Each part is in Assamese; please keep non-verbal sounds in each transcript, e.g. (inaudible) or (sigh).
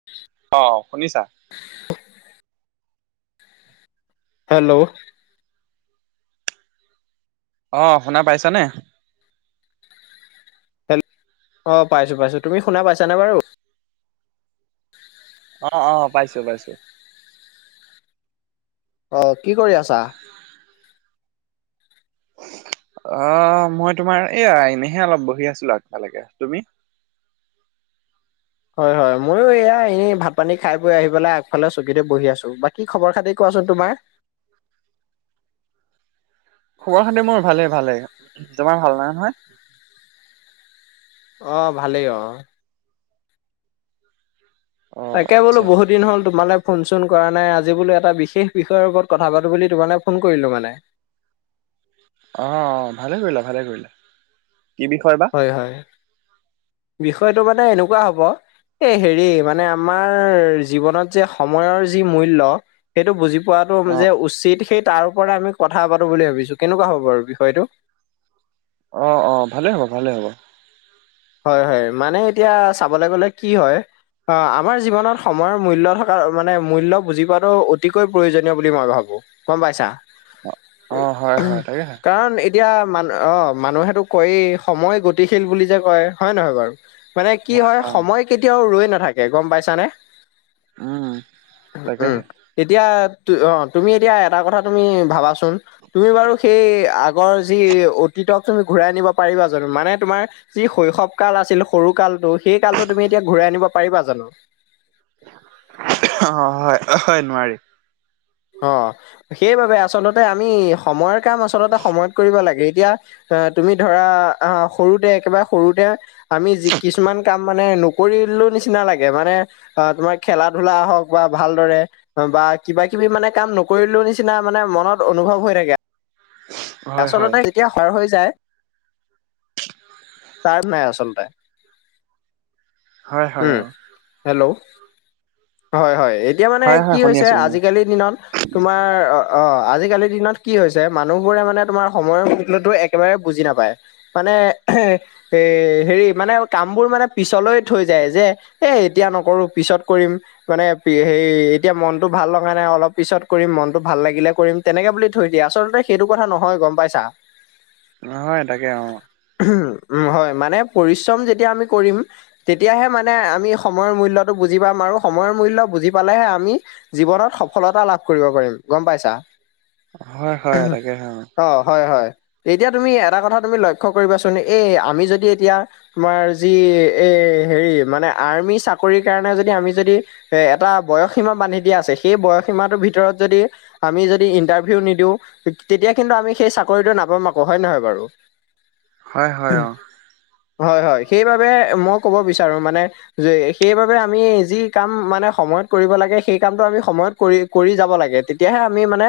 (unintelligible) অ শুনিছা (unintelligible) হেল্ল' অ শুনা পাইছানে হেল্ল অঁ পাইছোঁ পাইছোঁ তুমি শুনা পাইছানে বাৰু অ অ পাইছো পাইছো অঁ কি কৰি আছা (unintelligible) অ মই তোমাৰ এই আ এনেহে অলপ বহি আছিলো আগফালেকে তুমি হয় হয় মইয়ো এয়া এনেই ভাত পানী খাই বৈ আহি পেলাই আগফালে চকীতে বহি আছো বাকী খবৰ খাতি কোৱাচোন তোমাৰ খবৰ খাতি মোৰ ভালে ভালে তোমাৰ ভালেই নহয় অ ভালেই অ অ তাকে বোলো আচ্ছা বহুত দিন হ'ল তোমালে ফোন চোন কৰা নাই আজি বোলো এটা বিশেষ বিষয়ৰ ওপৰত কথা পাতো বুলি তোমালে ফোন কৰিলো মানে অ ভালে কৰিলা ভালে কৰিলা কি বিষয় বা এ হয় বিষয়টো মানে এনেকুৱা হ'ব এই হেৰি মানে আমাৰ জীৱনত যে সময়ৰ যি মূল্য সেইটো বুজি কোৱাতো অ যে উচিত সেই তাৰ ওপৰত আমি কথা পাতো বুলি ভাবিছো কেনেকুৱা হ'ব বাৰু বিষয়টো অঁ অঁ ভালেই হ'ব ভালেই হ'ব হয় হয় মানে এতিয়া চাবলৈ গলে কি হয় অ আমাৰ জীৱনত সময়ৰ মূল্য থকা মানে মূল্য বুজি পোৱাটো অতিকৈ প্ৰয়োজনীয় বুলি মই ভাবোঁ গম পাইছা অ হয় হয় তাকেহে কাৰণ এতিয়া মানু অ মানুহেতো কয়েই সময় গতিশীল বুলি যে কয় হয় নহয় বাৰু মানে কি হয় অ সময় কেতিয়াও ৰৈ নাথাকে গম পাইছানে উম উম তাকেহে এতিয়া অ তুমি এতিয়া এটা কথা তুমি ভাবাচোন তুমি বাৰু সেই আগ আগৰ যি অতীতক তুমি ঘূৰাই নিব পাৰিবা জানো মানে তোমাৰ যি শৈশৱ কাল আছিল সৰু কালটো সেই কালটো তুমি এতিয়া ঘূৰাই আনিব পাৰিবা জানো অ হয় হয় নোৱাৰিম অ সেইবাবে আচলতে আমি সময়ৰ কাম আচলতে সময়ত কৰিব লাগে এতিয়া অ তুমি ধৰা অ সৰুতে একেবাৰে সৰুতে আমি যি কিছুমান কাম মানে নকৰিলো নিচিনা লাগে মানে অ তোমাৰ খেলা ধূলা হওক বা ভালদৰে বা কিবা কিবি মানে কাম নকৰিলো নিচিনা মানে মনত অনুভৱ হৈ থাকে হয় হয় আচলতে যেতিয়া পাৰ হৈ যায় টাইম নাই আচলতে হয় উ হয় অ হেল্ল' হয় হয় এতিয়া মানে হয় কি হয় শুনি হৈছে আছো শুনি আছো আজিকালি দিনত তোমাৰ অ অ আজিকালিৰ দিনত কি হৈছে মানুহবোৰে মানে তোমাৰ সময়ৰ মুল্যতো একেবাৰে বুজি নাপায় মানে এ হেৰি মানে কামবোৰ মানে পিছলৈ থৈ যায় যে এ এতিয়া নকৰো পিছত কৰিম মানে হে এতিয়া মনটো ভাল লগা নাই অলপ পিছত কৰিম মনটো ভাল লাগিলে কৰিম তেনেকে বুলি থৈ দিয়ে আচলতে সেইটো কথা নহয় গম পাইছা নহয় তাকে অ উ উ হয় মানে পৰিশ্ৰম যেতিয়া আমি কৰিম তেতিয়াহে মানে আমি সময়ৰ মূল্যটো বুজি পাম আৰু সময়ৰ মূল্য বুজি পালেহে আমি জীৱনত সফলতা লাভ কৰিব পাৰিম গম পাইছা হয় হয় এ তাকে হয় অ। অ হয় হয় এতিয়া তুমি এটা কথা তুমি লক্ষ্য কৰিবাচোন এই আমি যদি এতিয়া। তোমাৰ যি এ হেৰি মানে আৰ্মি চাকৰিৰ কাৰণে যদি আমি যদি। এ এটা বয়সসীমা বান্ধি দিয়া আছে সেই বয়সীমাটোৰ ভিতৰত যদি। আমি যদি ইন্টাৰভিউ নিদিওঁ তেতিয়া কিন্তু আমি সেই চাকৰিটো নাপাম আকৌ হয় নহয় বাৰু। হয় হয় অ। হয় হয় সেইবাবে মই ক'ব বিচাৰো মানে। যে সেইবাবে আমি যি কাম মানে সময়ত কৰিব লাগে সেই কামটো আমি সময়ত। কৰি কৰি যাব লাগে তেতিয়াহে আমি মানে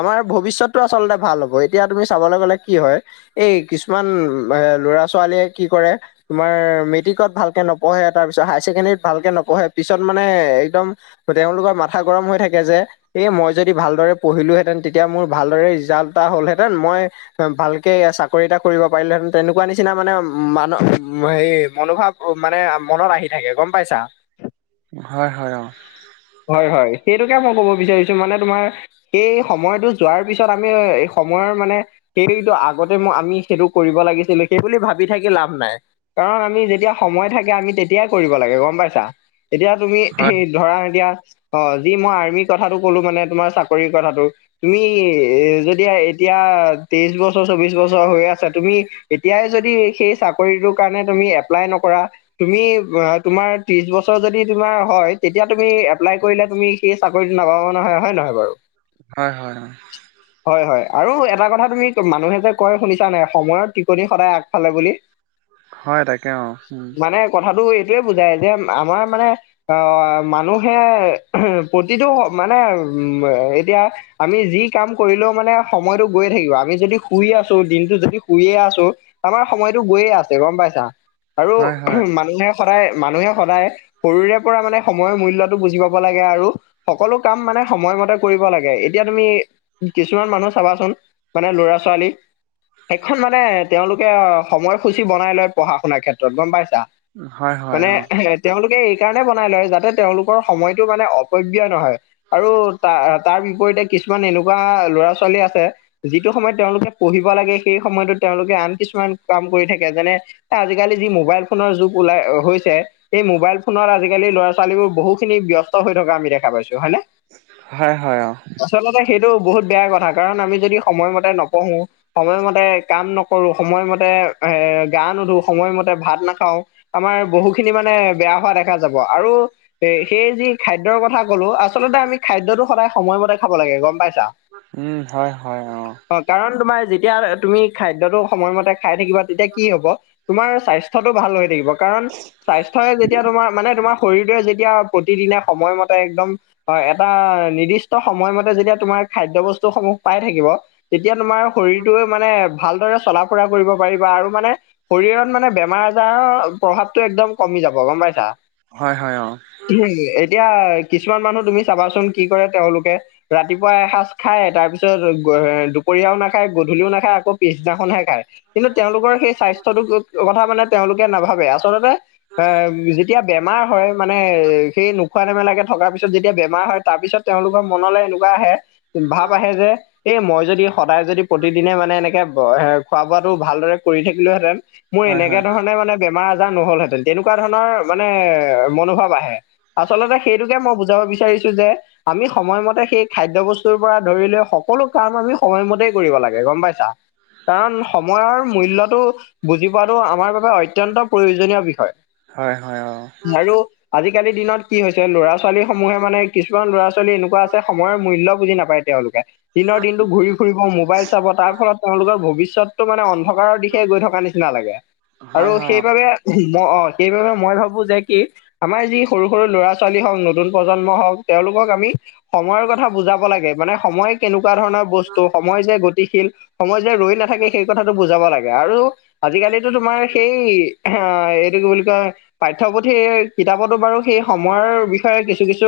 আমাৰ ভবিষ্যত। টো আচলতে ভাল হ'ব এতিয়া তুমি চাবলৈ গ'লে কি হয়। এই কিছুমান এ লৰা ছোৱালীয়ে কি কৰে। তোমাৰ মেট্ৰিকত ভালকে নপঢ়ে তাৰপিছত হাই ছেকেণ্ডেৰীত ভালকে নপঢ়ে পিছত মানে একদম। তেওঁলোকৰ মাথা গৰম হৈ থাকে যে এই মই যদি ভালদৰে পঢ়িলোহেঁতেন তেতিয়া মোৰ। ভালদৰে ৰিজাল্ট এটা হ'লহেঁতেন মই। ভালকে চাকৰি এটা কৰিব পাৰিলে হেঁতেন তেনেকুৱা নিচিনা মানে মান হেৰি মনোভাৱ। অ মানে মনত আহি থাকে গম পাইছা। হয় হয় অ। হয় হয় সেইটোকে মই ক'ব বিচাৰিছো মানে তোমাৰ এই সময়টো। যোৱাৰ পিছত আমি এই সময়ৰ মানে। সেইটো আগতে মই আমি সেইটো কৰিব লাগিছিলো সেইবুলি ভাবি থাকি লাভ নাই। কাৰণ আমি যেতিয়া সময় থাকে আমি তেতিয়াই কৰিব লাগে গম পাইছা। এতিয়া তুমি হয় ধৰা এতিয়া অ যি মই আৰ্মি কথাটো কলো মানে তোমাৰ চাকৰিৰ কথাটো। তুমি এ যদি এতিয়া তেইশ বছৰ চৌবিশ বছৰ হৈ আছা তুমি। এতিয়াই যদি সেই চাকৰিটোৰ কাৰণে তুমি এপ্লাই নকৰা। তুমি বা তোমাৰ ত্ৰিশ বছৰ যদি তোমাৰ হয় তেতিয়া তুমি এপ্লাই কৰিলে তুমি। সেই চাকৰিটো নাপাবা নহয় হয় নহয় বাৰু। হয় হয় অ। (unintelligible) হয় হয় আৰু এটা কথা তুমি মানুহে যে কয় শুনিছা নাই সময়ৰ টিকনি সদায় আগফালে বুলি। হয় তাকে অ উম। কথাাতটো এইটোয়ে বুজাই যে আমাৰ মানে। আহ মানুহে প্ৰতিটো মানে উ এতিয়া। আমি যি কাম কৰিলেও মানে সময়তো গৈয়ে থাকিব আমি যদি শুইে আছো দিনটো যদি শুইয়ে আছো। আমাৰ সময়তটো গৈয়ে আছে গম পাইছা আৰু হয় হয় মানুহে সদায় মানুহে সদায়। সৰুৰে পৰা মানে সময়ৰ মূল্যতটো বুজি পাব লাগে আৰু। সকলো কাম মানে সময়মতে কৰিব লাগে। এতিয়া তুমি কিছুমান মানুহ চাবাচোন মানে ল'ৰা ছোৱালী। শেইখন মানে তেওঁলোকে সময়সূচী বনাই লয় পঢ়া শুনাৰ ক্ষেত্ৰত গম পাইছা। হয় হয় মানে অ হে। তেওঁলোকে এই কাৰণে বনাই লয় যাতে তেওঁলোকৰ সময়টো মানে অপব্যয় নহয়। আৰু তাৰ তাৰ বিপৰীতে কিছুমান এনেকুৱা ল'ৰা ছোৱালী আছে। যিটো সময়ত তেওঁলোকে পঢ়িব লাগে সেই সময়তত তেওঁলোকে আন কিছুমান কাম কৰি থাকে যেনে। এ আজিকালি যি মোবাইল ফোনৰ যুগ ওলাই হৈছে। এই মোবাইল ফোনত আজিকালি ল'ৰা ছোৱালীবোৰ বহু খিনি ব্যস্ত হৈ থকা আমি দেখা পাইছো হয় নে। হয় হয় অঁ। আচলতে সেইটো বহুত বেয়া কথা কাৰণ আমি যদি সময়মতে নপঢ়ো সময়মতে কাম নকৰো সময়মতে এ গা নুধো সময়মতে ভাত নাখাওঁ আমাৰ বহু খিনি মানে বেয়া হোৱা দেখা যাব আৰু এ সেই যি খাদ্যৰ কথা কলো আচলতে আমি খাদ্যটো সদায় সময়মতে খাব লাগে। গম পাইছা? উম হয় হয় অ। অ কাৰণ তোমাৰ যেতিয়া তুমি খাদ্যটো সময়মতে খাই থাকিবা তেতিয়া কি হ'ব। তোমাৰ স্বাস্থ্যটো ভাল হৈ থাকিব কাৰণ স্বাস্থ্যই যেতিয়া তোমাৰ মানে তোমাৰ শৰীৰটোৱে যেতিয়া প্ৰতিদিনে সময়মতে একদম এটা নিৰ্দিষ্ট সময়মতে যেতিয়া তোমাৰ খাদ্য বস্তুসমূহ পাই থাকিব। তেতিয়া তোমাৰ শৰীৰটোৱে মানে ভালদৰে চলা ফুৰা কৰিব পাৰিবা আৰু মানে শৰীৰত মানে বেমাৰ আজাৰৰ প্ৰভাৱটো একদম কমি যাব গম পাইছা। হয় হয় অ। এতিয়া কিছুমান মানুহ তুমি চাবাচোন কি কৰে তেওঁলো কে, ৰাতিপুৱা এসাঁজ খায় তাৰপিছত দুপৰীয়াও নাখায় গধূলিও নাখায় আকৌ পিছদিনাখনহে খাই। কিন্তু তেওঁলোকৰ সেই স্বাস্থ্যটো কথা মানে তেওঁলোকে নাভাবে আচলতে অ যেতিয়া বেমাৰ হয়, মানে সেই নোখোৱা নেমেলাকে থকাৰ পিছত যেতিয়া বেমাৰ হয়, তাৰপিছত তেওঁলো কৰ মনলৈ এনেকুৱা আহে ভাৱ আহে যে এই মই যদি সদায় যদি প্ৰতিদিনে মানে এনেকে খোৱা বোৱাটো ভালদৰে কৰি থাকিলোহেঁতেন মোৰ হয় হয় এনেকে ধৰণে মানে বেমাৰ আজাৰ নহলহেঁতেন, তেনেকুৱা ধৰণৰ মানে মনোভাৱ আহে। আচলতে সেইটোকে মই বুজাব বিচাৰিছো যে আমি সময়মতে সেই খাদ্যয় বস্ত পৰা ধৰি লৈ সকলো কাম আমি সময়মতে কৰিব লাগে গম পাইছা? কাৰণ সময়ৰ মূল্যয়টো বুজি পোৱাটো আমাৰ বাবে অত্যয়ন্ত প্ৰয়োজনীয় বিষয় হয় হয় অ আৰু আজিকালি দিনত কি হৈছে ল'ৰা ছোৱালী সমূহে মানে কিছুমান ল'ৰা ছোৱালী এনেকুৱা আছে সময়ৰ মূল্য বুজি নাপায় তেওঁলোকে। দিনৰ দিনটো ঘূৰি ফুৰিব মোবাইল চাব তাৰ ফলত তেওঁলোকৰ ভৱিষ্যত টো মানে অন্ধকাৰৰ দিশে গৈ থকা নিচিনা লাগে আৰু হয় হয় অ সেইবাবে মই অঁ সেইবাবে মই ভাবো যে কি আমাৰ যি সৰু সৰু ল'ৰা ছোৱালী হওঁক নতুন প্ৰজন্ম হওক তেওঁলোকক আমি সময়ৰ কথা বুজাব লাগে মানে সময় কেনেকুৱা ধৰণৰ বস্তু সময় যে গতি শীল সময় যে ৰৈ নাথাকে সেই কথাটো বুজাব লাগে আৰু আজিকালিতো তোমাৰ সেই এইটো কি বুলি কয় পাঠ্যপুথিৰ কিতাপতো বাৰু সেই সময়ৰ বিষয়ে কিছু কিছু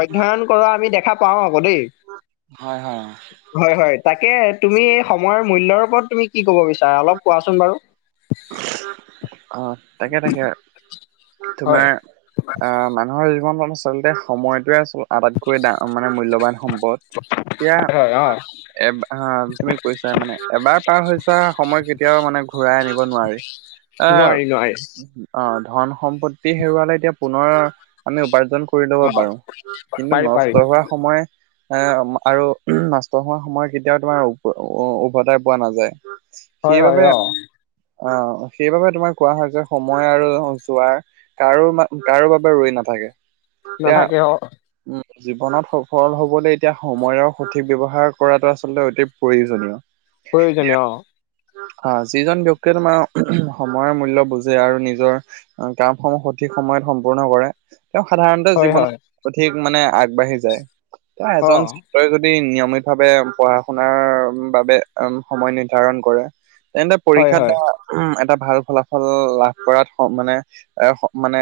অধ্যয়ন কৰা আমি দেখা পাওঁ আক' দেই। হয় হয় অঁ। হয়, হয়। তাকে তুমি এই সময়ৰ মূল্যৰ ওপৰত তুমি কি ক'ব বিচাৰা অলপ কোৱাচোন বাৰু? অ, তাকে তাকে হয় তোমাৰ আহ মা নুহৰ জীৱন আচলতে সময়টোৱে আচল আটাইতকৈ মানে মূল্যবান সম্পদ। হয়, অঁ। এবাৰ হা তুমি কৈছাই মানে এবাৰ পাৰ হৈ ছোৱা সময় কেতিয়াও মানে ঘূৰাই আ নিব নোৱাৰি। নোৱাৰি নোৱাৰি অঁ, ধন সম্পত্তি হেৰুৱালে এতিয়া পুনৰ আমি উপাৰ্জন কৰি ল'ব অ পাৰো। কিন্তু পাৰি পাৰি নষ্ট হোৱা সময় এ আৰু নষ্ট হোৱা সময় কেতিয়াও তোমাৰ উভতাই পোৱা নাযায়। হয় হয়, অঁ। অ', সেইবাবে তোমাৰ কোৱা হয় যে, সময় আৰু যোৱাৰ কাৰো মা, কাৰো বাবে ৰৈ নাথাকে। এতিয়া নাথাকে অ'। উম। জীৱনত সফল হবলৈ এতিয়া সময়ৰ সঠিক ব্যৱহাৰ কৰাটো আচলতে অতি প্ৰয়োজনীয়। প্ৰয়োজনীয় অ'। অ', যিজন ব্যক্তিয়ে তোমাৰ সময়ৰ মূল্য বুজে আৰু নিজৰ কামসমূহ সঠিক সময়ত সম্পূৰ্ণ কৰে। তেওঁ সাধাৰণতে হয় জীৱনত, হয় অধিক মানে আগবাঢ়ি যায়, এ অ এজন তই যদি নিয়মিত ভাৱে পঢ়া শুনাৰ বাবে সময় নিৰ্ধাৰণ কৰে তেন্তে হয় পৰীক্ষাত হয় এটা উম, এটা ভাল ফলাফল লাভ কৰাত মানে, এ মানে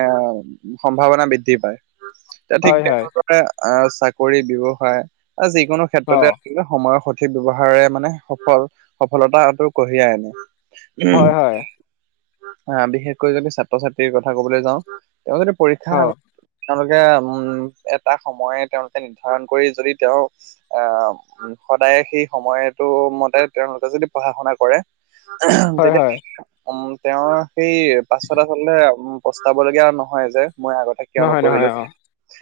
সম্ভাৱনা বৃদ্ধি পায়। এ ঠিক হয় হয় তেনেধৰণে, আহ, চাকৰি ব্যৱসায় বা যিকোনো অ ক্ষেত্ৰতেই সময়ৰ সঠিক ব্যৱহাৰে মানে সফল, সফলতাটো কঢ়িয়াই আনে। হয় হয় আহ, বিশেষকৈ যদি ছাত্ৰ ছাত্ৰীৰ কথা কবলৈ যাওঁ তেওঁ যদি অ পৰীক্ষাত তেওঁলোকে উম, এটা সময় তেওঁলোকে নিৰ্ধাৰণ কৰি যদি তেওঁ অ', অ', সদায় সেই সময়টো মতে তেওঁলোকে যদি পঢ়া শুনা কৰে হয় তেতিয়া কি হয় উম, তেওঁৰ সেই পাছত আচলতে পস্তাব লগীয়া নহয় যে, মই আগতে কিয় নহয় নহয় নপঢ়িলোঁ, অ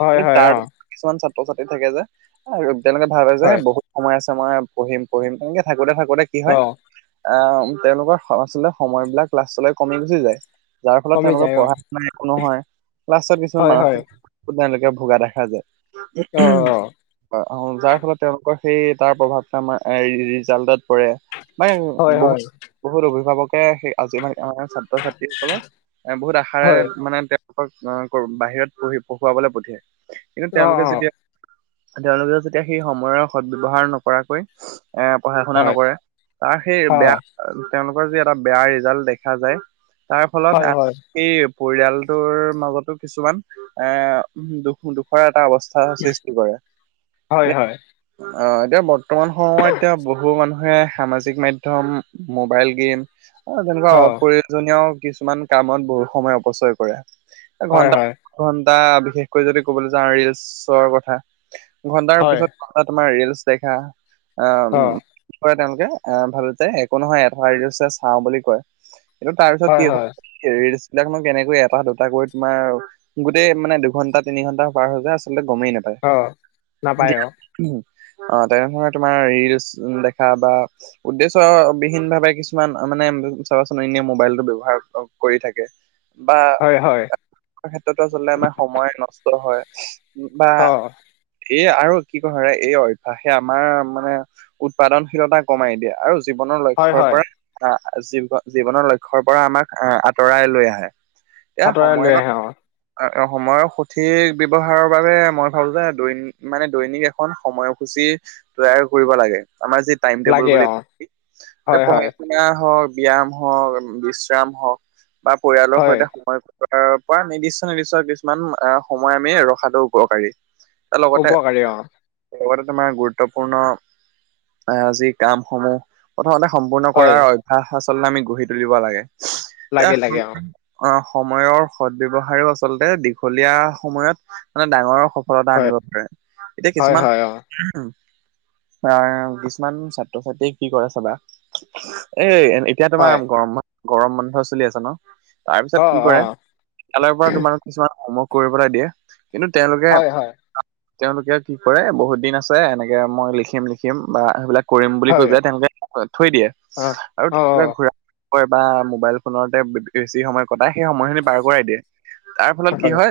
হয় কিন্তু হয় তাৰ অ কিছুমান ছাত্ৰ ছাত্ৰী থাকে যে, তেওঁলোকে ভাবে যে হয় এই বহুত সময় আছে আমাৰ, পঢ়িম পঢ়িম, তেনেকে থাকোতে থাকোতে কি অ হয়? আহ তেওঁলোকৰ আচলতে, সময় বিলাক লাষ্টলৈ কমি গুচি যায়। যাৰ ফলত কমি তেওঁলোকৰ যায় অ পঢ়া শুনা একো নহয়, লাষ্টত কিছুমান হয় হয় মানসিক (unintelligible) ভোগা দেখা অ যায়। অ অ', যাৰ ফলত তেওঁলোকৰ সেই তাৰ প্ৰভাৱ আমাৰ ৰিজাল্টত পৰে। মানে হয় বহুত হয় বহুত অভিভাৱকে সেই আজি আমাৰ ছাত্ৰ ছাত্ৰীসকলক, এ বহুত হয় আশাৰে মানে বাহিৰত পঢ়ি, পঢ়ুৱাবলৈ পঠিয়াই, কিন্তু অ অ তেওঁলোকে যেতিয়া তেওঁলোকে যেতিয়া সেই সময়ৰ সদ ব্যৱহাৰ নকৰাকৈ এ পঢ়া শুনা হয় নকৰে, তাৰ সেই অ বেয়া, তেওঁলোকৰ যি এটা বেয়া ৰিজাল্ট দেখা যায়। তাৰফলত হয় হয় এই পৰিয়ালটোৰ মাজতো কিছুমান এ দুখ, দুখৰ এটা অৱস্থা। সৃষ্টি কৰে, হয় এ হয় আহ, এতিয়া বৰ্তমান সময়ত এতিয়া বহুত বহু মানুহে সামাজিক মাধ্যম, মোবাইল গেম তেনেকুৱা অ অপ্ৰয়ো জনীয় কিছুমান কামত বহুত সময় অপচয় কৰে, এ হয় ঘন্টা হয় ঘন্টা, বিশেষকৈ যদি ক'বলৈ যাওঁ ৰিলচৰ কথা, ঘন্টাৰ হয় পিছত তোমাৰ ৰিলচ দেখা আহ, অ কি কয় তেওঁলোকে, আহ, (unintelligible) একো নহয় এটা ৰিলচ হে চাওঁ বুলি কয়, কিন্তু তাৰপিছত কি হয় ৰিলচ বিলাকনো কেনেকৈ এটা দুটাকৈ তোমাৰ গোটেই মানে দুঘণ্টা তিনি ঘণ্টা পাৰ হৈ যায়, আচলতে গমেই নাপায়। অ', নাপায় দিয়া অ'। অ', তেনেধৰণে তোমাৰ ৰিলচ দেখা বা উদ্দেশ্য বিহীন ভাৱে কিছুমান মানে চাবাচোন এনে মোবাইলটো ব্যৱহাৰ কৰি থাকে। বা হয় হয় ক্ষেত্ৰতো আচলতে আমাৰ সময় নষ্ট হয়। বা অ এই আৰু কি কৰে এই অভ্যাসে আমাৰ মানে উৎপাদনশীলতা কমাই দিয়ে। আৰু জীৱনৰ হয় ঘৰৰ হয় পৰা আহ জীৱনৰ লক্ষ্যৰ পৰা আমাক আহ আঁতৰাই লৈ আহে। এয়া আঁতৰাই লৈ সময়ত আহে অ সময়ৰ সঠিক ব্যৱহাৰৰ বাবে মই ভাবো যে দৈনিক মানে দৈনিক এখন সময়সূচী তৈয়াৰ কৰিব লাগে। আমাৰ যি টাইম টেবুল লাগে বুলি অ হয় হয় পঢ় হওক ব্যায়াম হওঁক বিশ্ৰাম হওক বা পৰিয়ালৰ হয় সৈতে সময় আহ পৰা নিৰ্দিষ্ট নিৰ্দিষ্ট কিছুমান সময় আমি ৰখাটো উপকাৰী। তাৰ লগতহে উপকাৰী অ লগতে তোমাৰ গুৰুত্বপূৰ্ণ আজি কাম সমূহ প্ৰথমতে সম্পূৰ্ণ হয় কৰাৰ অভ্যাস আচলতে আমি গঢ়ি তুলিব লাগে। এ লাগে লাগে অ সময়ৰ সদব্যৱহাৰও আচলতে দীঘলীয়া সময়ত মানে ডাঙৰৰ সফলতা হয় আনিব পাৰে। এতিয়া হয় কিছুমান হয় অ অ কিছুমান ছাত্ৰ ছাত্ৰীয়ে কি কৰে চাবা এ এতিয়া হয় তোমাৰ গৰম ব গৰম বন্ধ চলি আছে ন? অ তাৰপিছত কি অ কৰে? কালিৰ পৰা তোমাৰ কিছুমান হমৱৰ্ক কৰিবলই দিয়ে। কিন্তু তেওঁলোকে হয় হয় তেওঁলোকে কি কৰে বহুত দিন আছে এনেকে মই লিখিম লিখিম বা সেইবিলাক কৰিম বুলি কৈ হয় পেলাই তেওঁলোকে থৈ দিয়ে। অ আৰু অ তেওঁলোকে ঘূৰা কয় বা মোবাইল ফোনতে বেছি সময় কটাই। সেই সময়খিনি পাৰ কৰাই দিয়ে। তাৰ ফলত কি হয়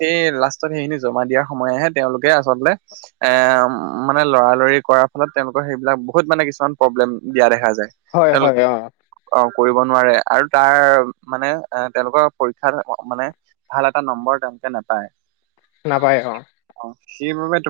সেই লাষ্টত সেইখিনি জমা দিয়াৰ সময় আহে তেওঁলোকে আচলতে এ মানে লৰালৰি কৰাৰ ফলত তেওঁলোকৰ সেইবিলাক বহুত মানে কিছুমান প্ৰব্লেম দিয়া দেখা যায়। হয় তেওঁলোকে হয় অ অ কৰিব নোৱাৰে। আৰু তাৰ মানে তেওঁলোকৰ পৰীক্ষাত মানে ভাল এটা নম্বৰ তেওলোকে নাপায়। নাপায় অ। সেইবাবে ত